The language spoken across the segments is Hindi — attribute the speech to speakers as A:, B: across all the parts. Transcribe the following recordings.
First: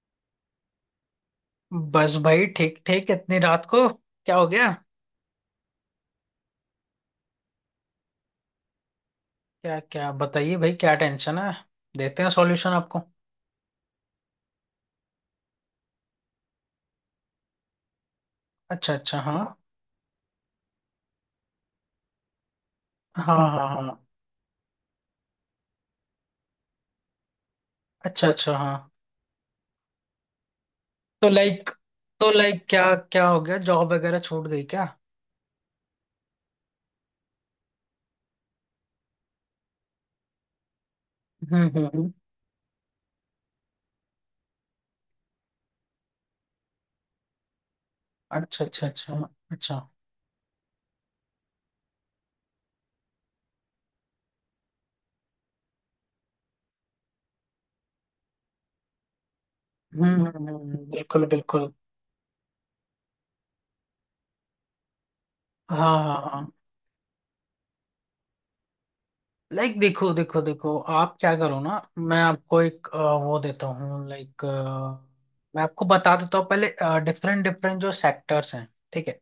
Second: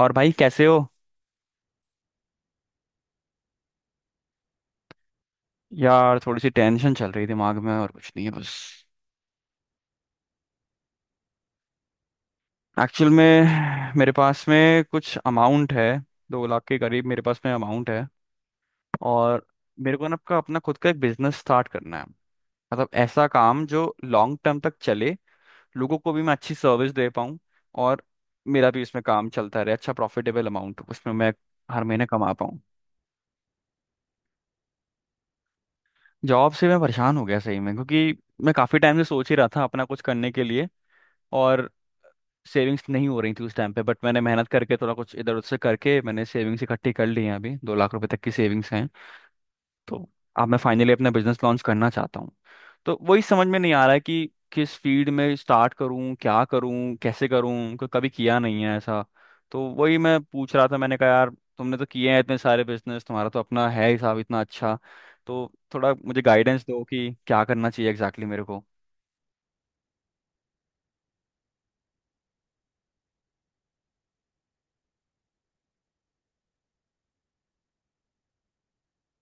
A: और भाई कैसे हो।
B: बस भाई ठीक ठीक इतनी रात को क्या हो गया?
A: यार थोड़ी सी टेंशन चल रही दिमाग में, और कुछ नहीं है बस।
B: क्या क्या बताइए भाई, क्या टेंशन है? देते हैं सॉल्यूशन आपको।
A: एक्चुअल में मेरे पास में कुछ अमाउंट है, 2 लाख के करीब मेरे पास में अमाउंट है।
B: अच्छा अच्छा, हाँ।
A: और मेरे को ना अपना अपना खुद का एक बिजनेस स्टार्ट करना है, मतलब ऐसा
B: हाँ हाँ
A: काम
B: हाँ
A: जो
B: हाँ।
A: लॉन्ग टर्म तक चले, लोगों को भी मैं अच्छी सर्विस दे पाऊँ। और
B: अच्छा अच्छा,
A: मेरा भी
B: हाँ।
A: इसमें काम चलता रहे, अच्छा प्रॉफिटेबल अमाउंट उसमें
B: तो
A: मैं
B: लाइक
A: हर महीने
B: तो
A: कमा पाऊँ।
B: लाइक क्या क्या हो गया, जॉब वगैरह छूट गई क्या?
A: जॉब से मैं परेशान हो गया सही में, क्योंकि मैं काफ़ी टाइम से सोच ही रहा था अपना कुछ करने के लिए।
B: हम्म
A: और
B: हम्म हम्म,
A: सेविंग्स तो नहीं हो रही थी उस टाइम पे, बट मैंने मेहनत करके थोड़ा कुछ इधर उधर से करके मैंने सेविंग्स इकट्ठी कर ली हैं, अभी 2 लाख रुपए तक की
B: अच्छा
A: सेविंग्स
B: अच्छा
A: हैं।
B: अच्छा। अच्छा।
A: तो अब मैं फाइनली अपना बिजनेस लॉन्च करना चाहता हूँ। तो वही समझ में नहीं आ रहा है कि किस फील्ड में स्टार्ट करूँ, क्या करूँ, कैसे करूँ, कभी किया नहीं है ऐसा। तो वही मैं पूछ रहा था, मैंने कहा
B: बिल्कुल
A: यार,
B: बिल्कुल।
A: तुमने तो किए हैं इतने सारे बिजनेस, तुम्हारा तो अपना है हिसाब इतना अच्छा, तो थोड़ा
B: हाँ हाँ
A: मुझे
B: हाँ।
A: गाइडेंस दो कि क्या करना चाहिए एग्जैक्टली मेरे को।
B: लाइक देखो देखो देखो, आप क्या करो ना, मैं आपको एक वो देता हूँ। लाइक मैं आपको बता देता हूँ पहले डिफरेंट डिफरेंट जो सेक्टर्स हैं। ठीक है।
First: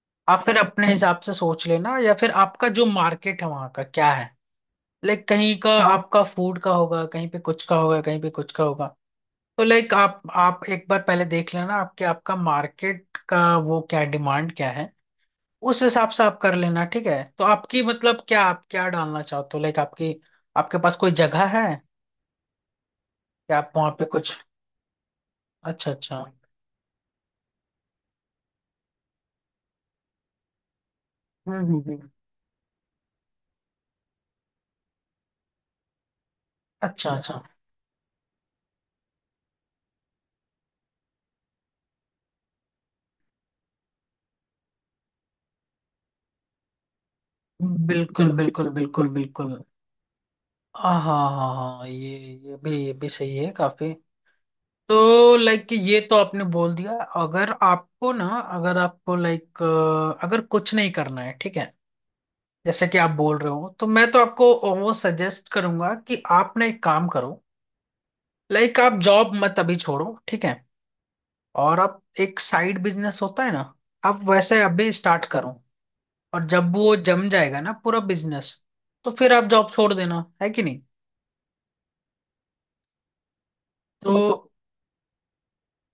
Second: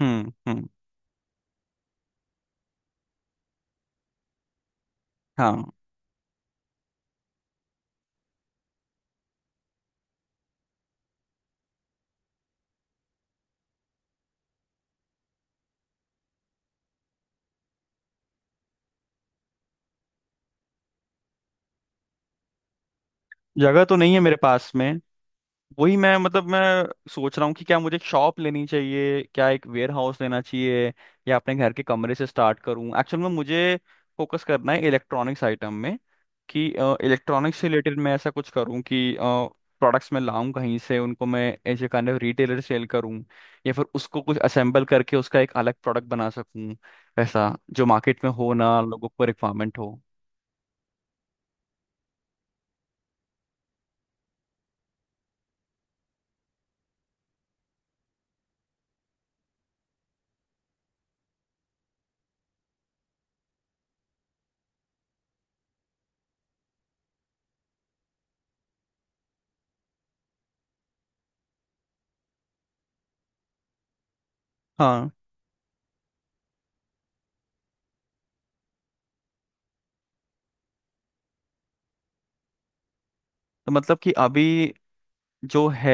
B: आप फिर
A: हम्म।
B: अपने हिसाब से सोच लेना, या फिर आपका जो मार्केट है वहां का क्या है। लाइक
A: हाँ,
B: कहीं का आपका फूड का होगा, कहीं पे कुछ का होगा, कहीं पे कुछ का होगा। तो लाइक आप एक बार पहले देख लेना आपके आपका मार्केट का वो क्या डिमांड क्या है, उस हिसाब से आप कर लेना। ठीक है, तो आपकी मतलब, क्या आप क्या डालना चाहते हो, लाइक आपकी, आपके पास कोई जगह है, या आप
A: जगह
B: वहां
A: तो
B: पे
A: नहीं है
B: कुछ?
A: मेरे पास में।
B: अच्छा
A: वही मैं
B: अच्छा।
A: मतलब मैं सोच रहा हूँ कि क्या मुझे एक शॉप लेनी चाहिए, क्या एक वेयर हाउस लेना चाहिए, या अपने
B: हम्म
A: घर
B: हम्म
A: के
B: हम्म।
A: कमरे से स्टार्ट करूँ। एक्चुअल में मुझे फोकस करना है इलेक्ट्रॉनिक्स आइटम में, कि
B: अच्छा अच्छा।
A: इलेक्ट्रॉनिक्स से रिलेटेड मैं ऐसा कुछ करूँ कि प्रोडक्ट्स मैं लाऊं कहीं से, उनको मैं ऐसे काइंड ऑफ रिटेलर सेल करूँ, या फिर उसको कुछ असेंबल करके उसका एक अलग प्रोडक्ट बना सकूँ, ऐसा जो मार्केट में
B: बिल्कुल
A: हो
B: बिल्कुल
A: ना,
B: बिल्कुल
A: लोगों को
B: बिल्कुल।
A: रिक्वायरमेंट हो।
B: हाँ हाँ हाँ हाँ, ये भी सही है काफी। तो लाइक ये तो आपने बोल दिया। अगर आपको लाइक, अगर कुछ नहीं करना है, ठीक है, जैसे कि आप बोल रहे हो, तो मैं तो आपको वो सजेस्ट करूंगा कि आप ना एक काम करो। लाइक आप जॉब मत अभी छोड़ो, ठीक है। और आप एक साइड बिजनेस होता है ना, आप वैसे अभी
A: हाँ,
B: स्टार्ट करो। और जब वो जम जाएगा ना पूरा बिजनेस, तो फिर आप जॉब छोड़ देना है कि नहीं।
A: तो मतलब
B: तो,
A: कि अभी जो है,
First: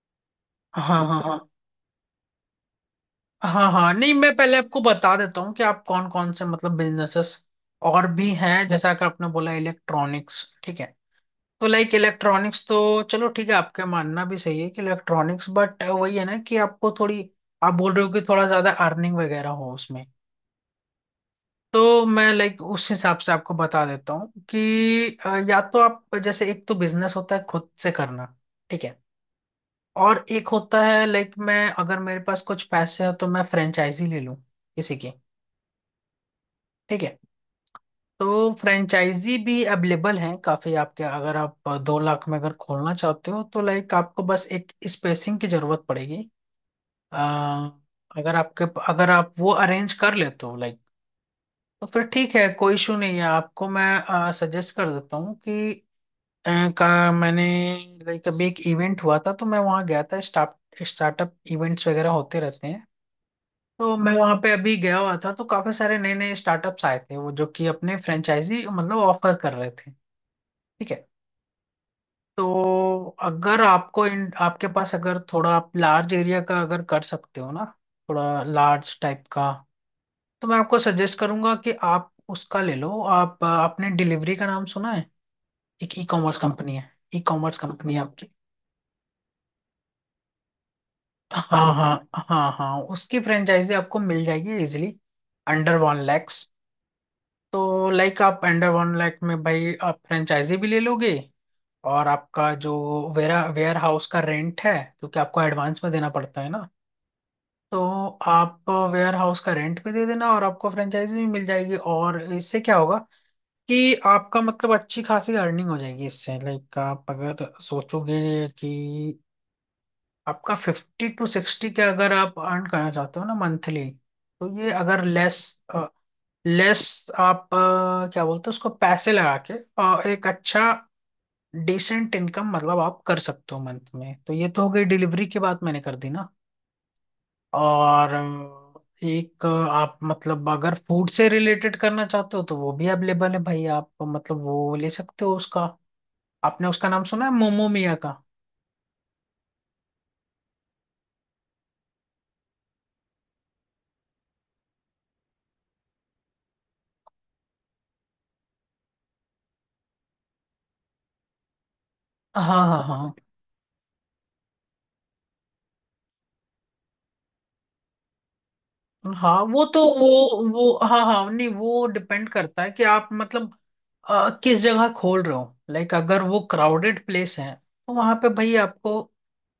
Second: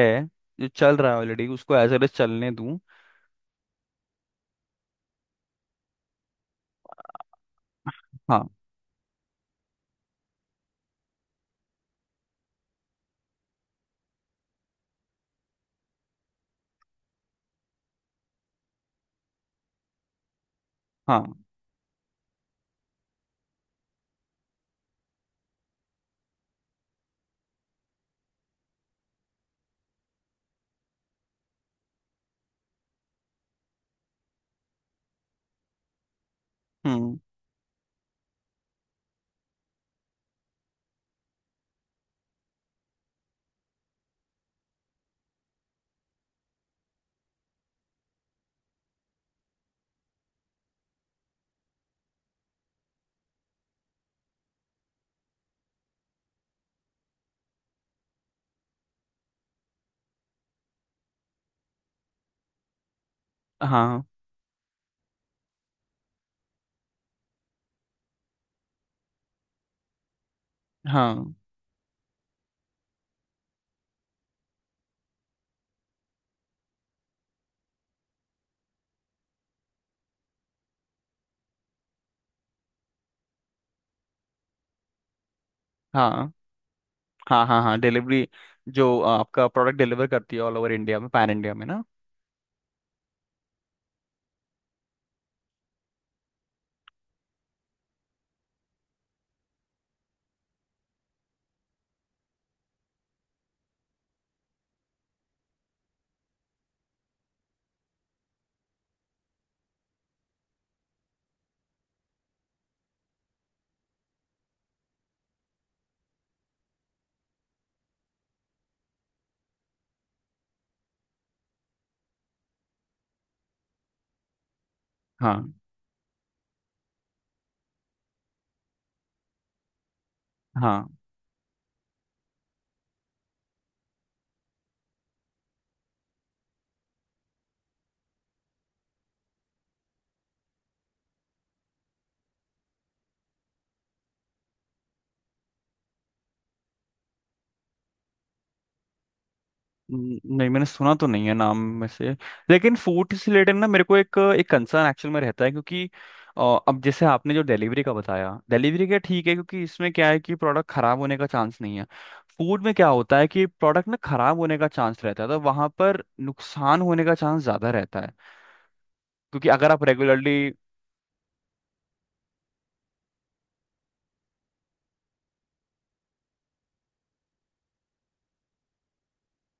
A: जो
B: हाँ
A: चल रहा है
B: हाँ हाँ।
A: ऑलरेडी, उसको एज एल एज चलने दूं।
B: हाँ हाँ, नहीं मैं पहले आपको बता देता हूँ कि आप कौन कौन से, मतलब बिजनेसेस और भी
A: हाँ
B: हैं, जैसा कि आपने बोला इलेक्ट्रॉनिक्स। ठीक है, तो लाइक इलेक्ट्रॉनिक्स तो, चलो ठीक है आपका मानना भी सही है कि इलेक्ट्रॉनिक्स, बट वही है ना कि आपको थोड़ी, आप बोल रहे हो कि थोड़ा ज्यादा अर्निंग वगैरह हो उसमें।
A: हाँ।
B: तो मैं लाइक उस हिसाब से आपको बता देता हूँ कि या तो आप जैसे, एक तो बिजनेस होता है खुद से करना, ठीक है, और एक होता है लाइक, मैं अगर मेरे पास कुछ पैसे हैं तो मैं फ्रेंचाइजी ले लूँ किसी की, ठीक है।
A: हम्म।
B: तो फ्रेंचाइजी भी अवेलेबल हैं काफी आपके, अगर आप 2 लाख में अगर खोलना चाहते हो, तो लाइक आपको बस एक स्पेसिंग की जरूरत पड़ेगी। आ, अगर आपके अगर आप वो अरेंज कर लेते हो लाइक, तो फिर ठीक है कोई इशू नहीं है। आपको मैं सजेस्ट कर देता हूँ कि अ, का मैंने लाइक अभी एक इवेंट हुआ था, तो मैं वहाँ गया था, स्टार्टअप इवेंट्स वगैरह होते रहते हैं। तो
A: हाँ
B: मैं वहाँ पे अभी गया हुआ था, तो काफी सारे नए नए स्टार्टअप्स आए थे, वो जो कि अपने फ्रेंचाइजी मतलब ऑफर कर रहे थे। ठीक है,
A: हाँ
B: तो अगर आपको इन आपके पास अगर थोड़ा आप लार्ज एरिया का अगर कर सकते हो ना, थोड़ा लार्ज टाइप का, तो मैं आपको सजेस्ट करूंगा कि आप उसका ले लो। आप आपने डिलीवरी का नाम सुना है? एक ई
A: हाँ
B: कॉमर्स कंपनी है, ई
A: हाँ।
B: कॉमर्स
A: हाँ हाँ,
B: कंपनी है आपकी।
A: डिलीवरी, जो आपका प्रोडक्ट डिलीवर करती है ऑल ओवर इंडिया में, पैन इंडिया में
B: हाँ
A: ना।
B: हाँ हाँ हाँ, उसकी फ्रेंचाइजी आपको मिल जाएगी इजिली अंडर 1 लैक्स। तो लाइक आप अंडर 1 लाख में भाई आप फ्रेंचाइजी भी ले लोगे, और आपका जो वेरा वेयर हाउस का रेंट है, क्योंकि आपको एडवांस में देना पड़ता है ना, तो आप वेयर हाउस का रेंट पे दे देना, और आपको फ्रेंचाइजी भी मिल जाएगी। और इससे क्या होगा कि आपका मतलब अच्छी खासी अर्निंग हो जाएगी इससे। लाइक आप अगर सोचोगे कि आपका 50-60 के अगर आप अर्न करना चाहते हो ना मंथली, तो ये अगर लेस
A: हाँ
B: लेस आप क्या बोलते हो उसको, पैसे लगा के एक अच्छा
A: हाँ,
B: डिसेंट इनकम मतलब आप कर सकते हो मंथ में। तो ये तो हो गई डिलीवरी की बात, मैंने कर दी ना। और एक आप, मतलब अगर फूड से रिलेटेड करना चाहते हो तो वो भी अवेलेबल है भाई, आप मतलब वो ले सकते हो उसका। आपने उसका नाम सुना है, मोमो मिया का?
A: नहीं मैंने सुना तो नहीं है नाम में से। लेकिन फूड से रिलेटेड ना, मेरे को एक एक कंसर्न एक्चुअल में रहता है, क्योंकि अ, अब जैसे आपने जो डिलीवरी का बताया, डिलीवरी का ठीक है, क्योंकि इसमें क्या है कि प्रोडक्ट खराब होने का चांस नहीं है। फूड
B: हाँ
A: में
B: हाँ
A: क्या
B: हाँ
A: होता है कि प्रोडक्ट में खराब होने का चांस रहता है, तो वहां पर नुकसान होने का चांस ज्यादा रहता है,
B: हाँ,
A: क्योंकि
B: वो
A: अगर
B: तो
A: आप
B: वो
A: रेगुलरली।
B: वो हाँ हाँ, नहीं वो डिपेंड करता है कि आप मतलब किस जगह खोल रहे हो। लाइक अगर वो क्राउडेड प्लेस है तो वहां पे भाई आपको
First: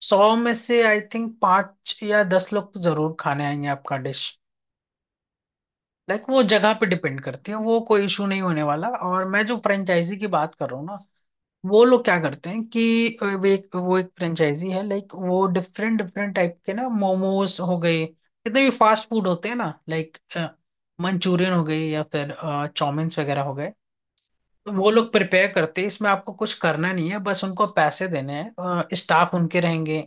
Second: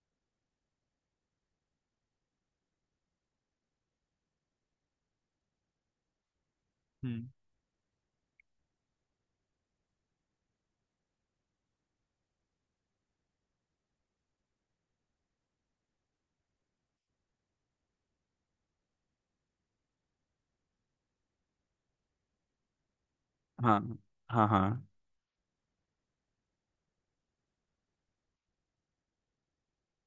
B: 100 में से आई थिंक 5 या 10 लोग तो जरूर खाने आएंगे आपका डिश। लाइक वो जगह पे डिपेंड करती है, वो कोई इशू नहीं होने वाला। और मैं जो फ्रेंचाइजी की बात कर रहा हूँ ना, वो लोग क्या करते हैं कि वो एक फ्रेंचाइजी है लाइक वो डिफरेंट डिफरेंट टाइप के ना, मोमोज हो गए, कितने भी फास्ट फूड होते हैं ना, लाइक मंचूरियन हो गए, या फिर चाउमीन्स वगैरह हो गए।
A: हाँ हाँ
B: तो
A: हाँ।
B: वो लोग प्रिपेयर करते हैं, इसमें आपको कुछ करना नहीं है। बस उनको पैसे देने हैं, स्टाफ उनके रहेंगे।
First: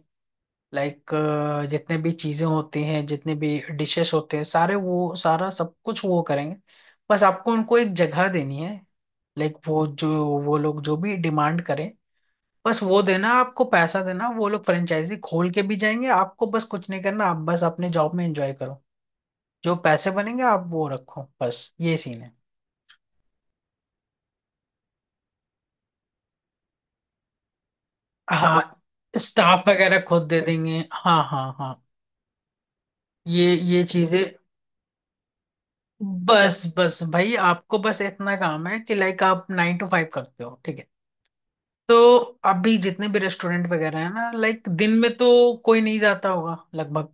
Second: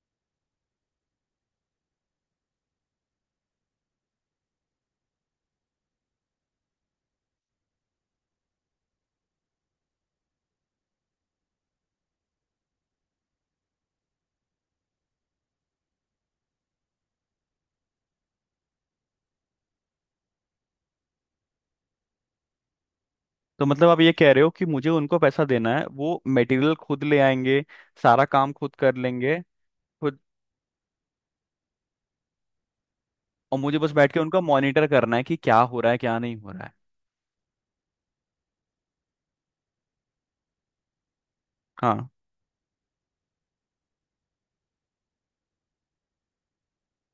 B: लाइक जितने भी चीजें होती हैं, जितने भी डिशेस होते हैं सारे, वो सारा सब कुछ वो करेंगे। बस आपको उनको एक जगह देनी है। लाइक वो जो, वो लोग जो भी डिमांड करें, बस वो देना, आपको पैसा देना, वो लोग फ्रेंचाइजी खोल के भी जाएंगे। आपको बस कुछ नहीं करना, आप बस अपने जॉब में एंजॉय करो। जो पैसे बनेंगे आप वो रखो, बस ये सीन है।
A: तो मतलब आप ये कह रहे हो कि मुझे उनको पैसा देना है, वो मटेरियल खुद ले आएंगे, सारा काम
B: हाँ,
A: खुद कर लेंगे।
B: स्टाफ वगैरह
A: खुद।
B: खुद दे देंगे, हाँ हाँ हाँ। ये
A: और मुझे
B: ये
A: बस बैठ के
B: चीजें,
A: उनका मॉनिटर करना है कि क्या हो रहा है, क्या नहीं हो
B: बस
A: रहा है।
B: बस भाई, आपको बस इतना काम है कि लाइक आप 9 टू 5 करते हो, ठीक है। तो
A: हाँ।
B: अभी जितने भी रेस्टोरेंट वगैरह है ना लाइक, दिन में तो कोई नहीं जाता होगा लगभग।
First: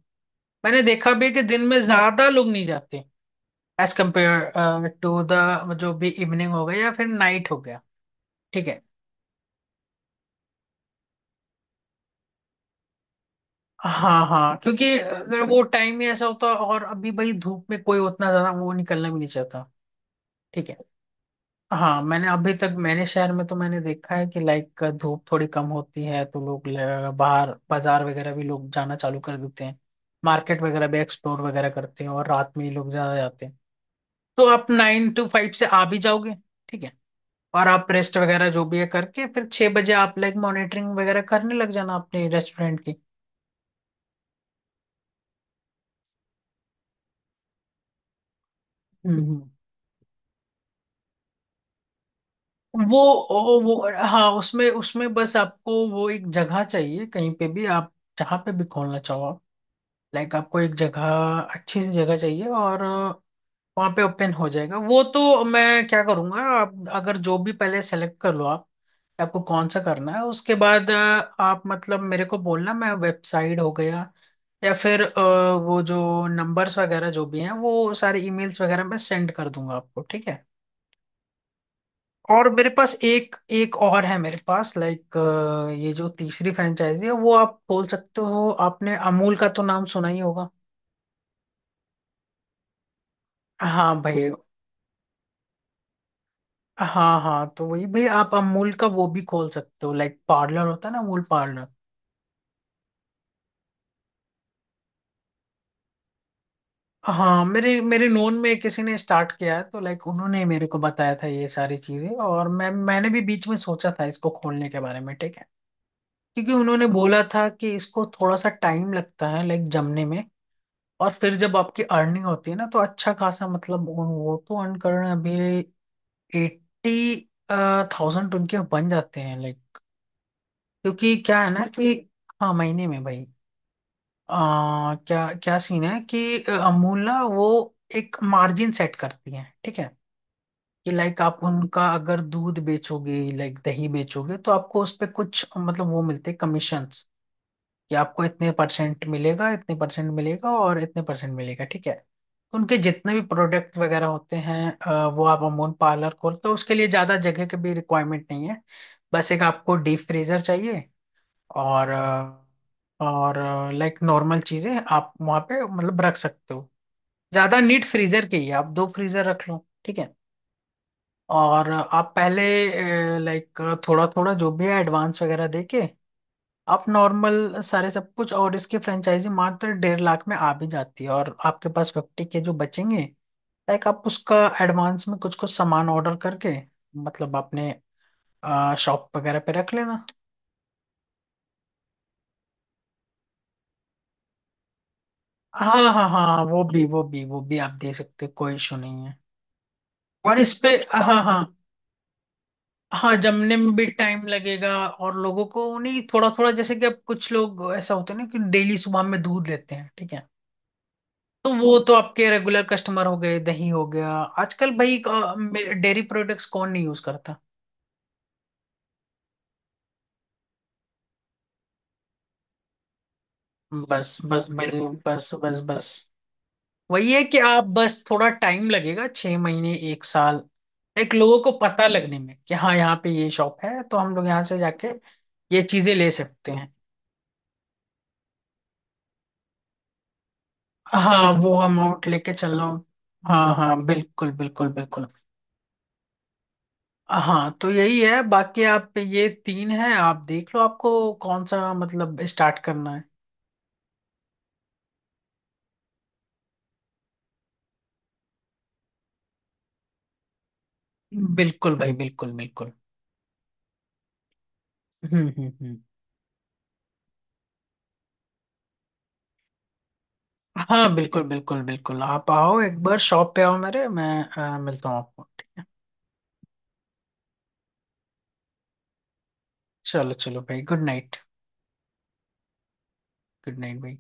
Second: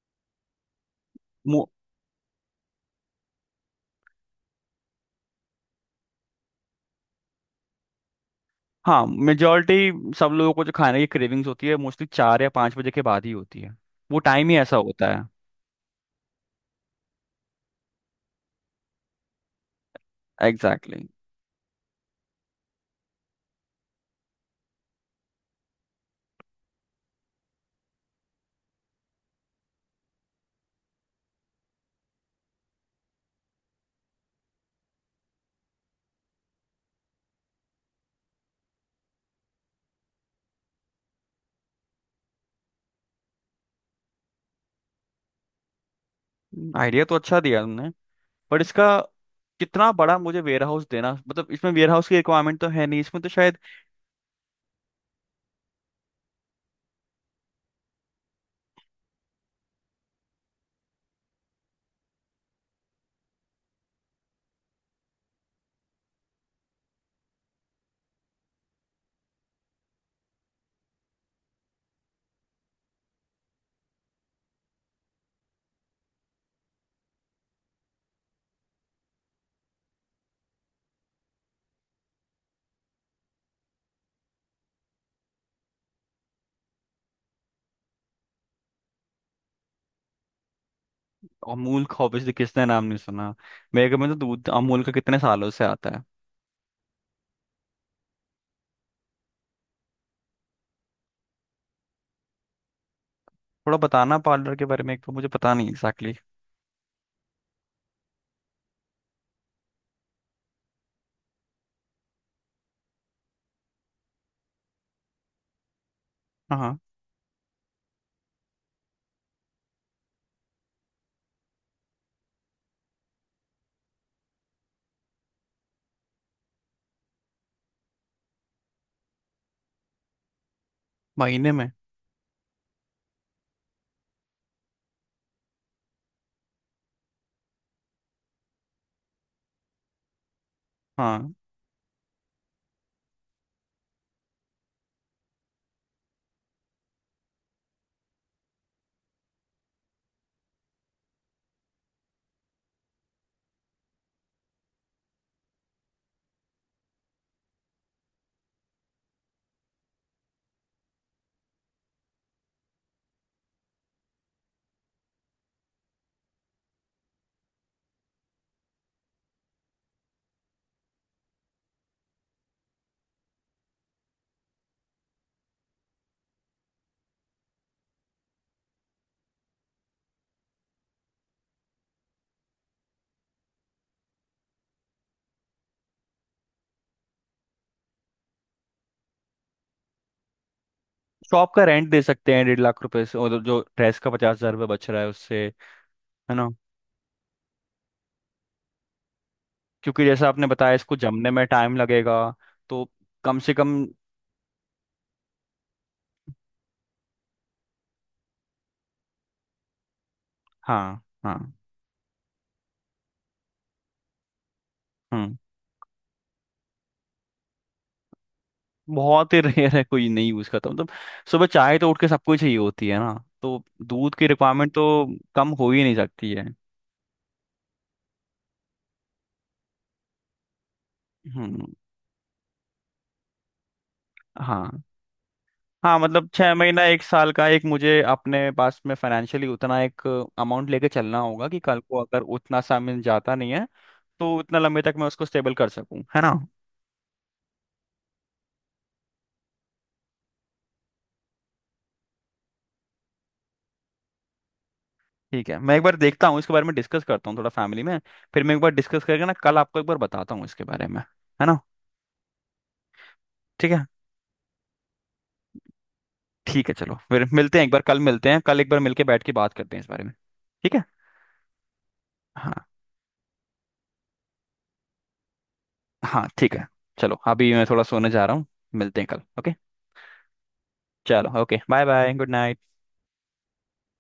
B: मैंने देखा भी है कि दिन
A: मो-
B: में ज्यादा लोग नहीं जाते एज कम्पेयर टू द, जो भी इवनिंग हो गया या फिर नाइट हो गया, ठीक है।
A: हाँ मेजोरिटी सब लोगों को जो खाने की क्रेविंग्स होती है, मोस्टली 4 या 5 बजे के बाद ही होती है। वो
B: हाँ
A: टाइम
B: हाँ,
A: ही ऐसा
B: क्योंकि
A: होता है।
B: अगर वो टाइम ही ऐसा होता, और अभी भाई धूप में कोई उतना ज्यादा वो निकलना भी नहीं चाहता। ठीक है।
A: एग्जैक्टली।
B: हाँ मैंने अभी तक मैंने शहर में तो मैंने देखा है कि लाइक धूप थोड़ी कम होती है तो लोग बाहर बाजार वगैरह भी लोग जाना चालू कर देते हैं, मार्केट वगैरह भी एक्सप्लोर वगैरह करते हैं, और रात में ही लोग ज्यादा जाते हैं। तो आप 9 टू 5 से आ भी जाओगे, ठीक है। और आप रेस्ट वगैरह जो भी है करके फिर 6 बजे आप लाइक मॉनिटरिंग वगैरह करने लग जाना अपने रेस्टोरेंट की।
A: Exactly. आइडिया तो अच्छा दिया तुमने, पर इसका
B: हम्म हम्म।
A: कितना बड़ा मुझे वेयर हाउस देना? मतलब इसमें वेयर हाउस की रिक्वायरमेंट तो है
B: वो,
A: नहीं इसमें तो शायद।
B: वो हाँ, उसमें उसमें बस आपको वो एक जगह चाहिए कहीं पे भी आप जहाँ पे भी खोलना चाहो। लाइक आपको एक जगह, अच्छी सी जगह चाहिए, और वहाँ पे ओपन हो जाएगा वो। तो मैं क्या करूँगा, आप अगर जो भी पहले सेलेक्ट कर लो आप कि आपको कौन सा करना है, उसके बाद आप मतलब मेरे को बोलना, मैं वेबसाइट हो गया या फिर वो जो नंबर्स वगैरह जो भी हैं, वो सारे ईमेल्स वगैरह मैं सेंड कर दूंगा आपको। ठीक है, और मेरे पास एक एक और है मेरे पास, लाइक ये जो तीसरी फ्रेंचाइजी है, वो आप बोल सकते हो, आपने अमूल का तो नाम सुना ही होगा।
A: अमूल का ऑब्वियसली, किसने नाम नहीं सुना? मेरे
B: हाँ
A: घर में तो
B: भाई।
A: दूध अमूल का कितने सालों से आता है।
B: हाँ हाँ, तो वही भाई आप अमूल का वो भी खोल सकते हो, लाइक पार्लर होता है ना, अमूल पार्लर।
A: थोड़ा बताना पार्लर के बारे में, एक तो मुझे पता नहीं एग्जैक्टली। Exactly.
B: हाँ, मेरे मेरे नोन में किसी ने स्टार्ट किया है, तो लाइक उन्होंने मेरे को बताया था ये सारी चीजें, और मैंने भी बीच में सोचा था इसको खोलने के बारे में, ठीक है। क्योंकि
A: हाँ,
B: उन्होंने बोला था कि इसको थोड़ा सा टाइम लगता है लाइक जमने में, और फिर जब आपकी अर्निंग होती है ना, तो अच्छा खासा मतलब वो तो अर्न कर रहे हैं अभी। 80,000 उनके बन जाते हैं, लाइक क्योंकि क्या है
A: महीने
B: ना
A: में।
B: कि, हाँ महीने में भाई। क्या क्या सीन है कि अमूला वो एक मार्जिन सेट करती है, ठीक है, कि लाइक
A: हाँ,
B: आप उनका अगर दूध बेचोगे, लाइक दही बेचोगे, तो आपको उस पे कुछ मतलब वो मिलते हैं, कमीशंस। कि आपको इतने परसेंट मिलेगा, इतने परसेंट मिलेगा, और इतने परसेंट मिलेगा, ठीक है। तो उनके जितने भी प्रोडक्ट वगैरह होते हैं, वो आप अमूल पार्लर खोलते हो, उसके लिए ज़्यादा जगह की भी रिक्वायरमेंट नहीं है। बस एक आपको डीप फ्रीजर चाहिए, और और लाइक नॉर्मल चीजें आप वहां पे मतलब रख सकते हो। ज्यादा नीट फ्रीजर की है, आप दो फ्रीजर रख लो, ठीक है। और आप पहले लाइक थोड़ा थोड़ा जो भी है एडवांस वगैरह देके, आप नॉर्मल सारे सब कुछ। और इसकी फ्रेंचाइजी मात्र 1.5 लाख में आ भी जाती है, और आपके पास 50 के जो बचेंगे, लाइक आप उसका एडवांस में कुछ कुछ सामान ऑर्डर करके, मतलब अपने शॉप वगैरह पे रख लेना।
A: शॉप का रेंट दे सकते हैं 1.5 लाख रुपए से, और जो ड्रेस का 50 हजार रुपये बच रहा है उससे,
B: हाँ हाँ हाँ
A: है
B: हाँ,
A: ना,
B: वो भी वो भी वो भी आप दे सकते हो, कोई इशू नहीं है।
A: क्योंकि जैसा
B: और
A: आपने
B: इस पे
A: बताया इसको
B: हाँ
A: जमने
B: हाँ,
A: में टाइम लगेगा, तो
B: हाँ
A: कम से
B: जमने में
A: कम।
B: भी टाइम लगेगा, और लोगों को नहीं, थोड़ा थोड़ा जैसे कि अब कुछ लोग ऐसा होते हैं ना कि डेली सुबह में दूध लेते हैं, ठीक है।
A: हाँ
B: तो
A: हाँ।
B: वो तो आपके रेगुलर कस्टमर हो गए, दही हो गया। आजकल भाई
A: हम्म।
B: डेयरी प्रोडक्ट्स कौन नहीं यूज करता।
A: बहुत ही रेयर है कोई नहीं यूज करता मतलब। सुबह चाय तो उठ के सबको ही चाहिए होती है ना, तो दूध
B: बस
A: की
B: बस
A: रिक्वायरमेंट
B: भाई,
A: तो
B: बस
A: कम
B: बस
A: हो ही
B: बस,
A: नहीं सकती है।
B: वही है कि आप बस थोड़ा टाइम लगेगा, 6 महीने एक साल, एक लोगों को
A: हम्म।
B: पता लगने में कि हाँ यहाँ पे ये शॉप है तो हम लोग यहाँ से
A: हाँ
B: जाके ये चीजें
A: हाँ,
B: ले
A: मतलब
B: सकते
A: छह
B: हैं।
A: महीना एक साल का एक मुझे अपने पास में फाइनेंशियली उतना एक अमाउंट लेके चलना
B: हाँ
A: होगा,
B: वो
A: कि कल को
B: अमाउंट
A: अगर
B: लेके चल
A: उतना
B: रहा
A: सा
B: हूँ,
A: मिल जाता नहीं
B: हाँ
A: है,
B: हाँ बिल्कुल
A: तो उतना
B: बिल्कुल
A: लंबे तक मैं
B: बिल्कुल।
A: उसको स्टेबल कर सकूं, है ना।
B: हाँ तो यही है, बाकी आप पे, ये तीन है, आप देख लो आपको कौन सा मतलब स्टार्ट करना है।
A: ठीक है, मैं एक बार देखता हूँ इसके बारे में, डिस्कस करता हूँ थोड़ा फैमिली में। फिर मैं एक बार डिस्कस करके ना कल आपको एक बार बताता हूँ इसके बारे में, है ना।
B: बिल्कुल भाई, बिल्कुल बिल्कुल।
A: ठीक है।
B: हम्म।
A: ठीक है, चलो फिर मिलते हैं एक बार, कल मिलते हैं, कल एक बार मिलके बैठ के बात करते हैं इस बारे में। ठीक है।
B: हाँ बिल्कुल बिल्कुल बिल्कुल, आप आओ
A: हाँ,
B: एक बार शॉप पे आओ मेरे मैं मिलता हूँ आपको।
A: हाँ ठीक है। चलो, अभी मैं थोड़ा सोने जा रहा हूँ, मिलते हैं कल, ओके।
B: चलो चलो भाई, गुड नाइट।
A: चलो, okay, bye bye, good night.
B: Good night भाई।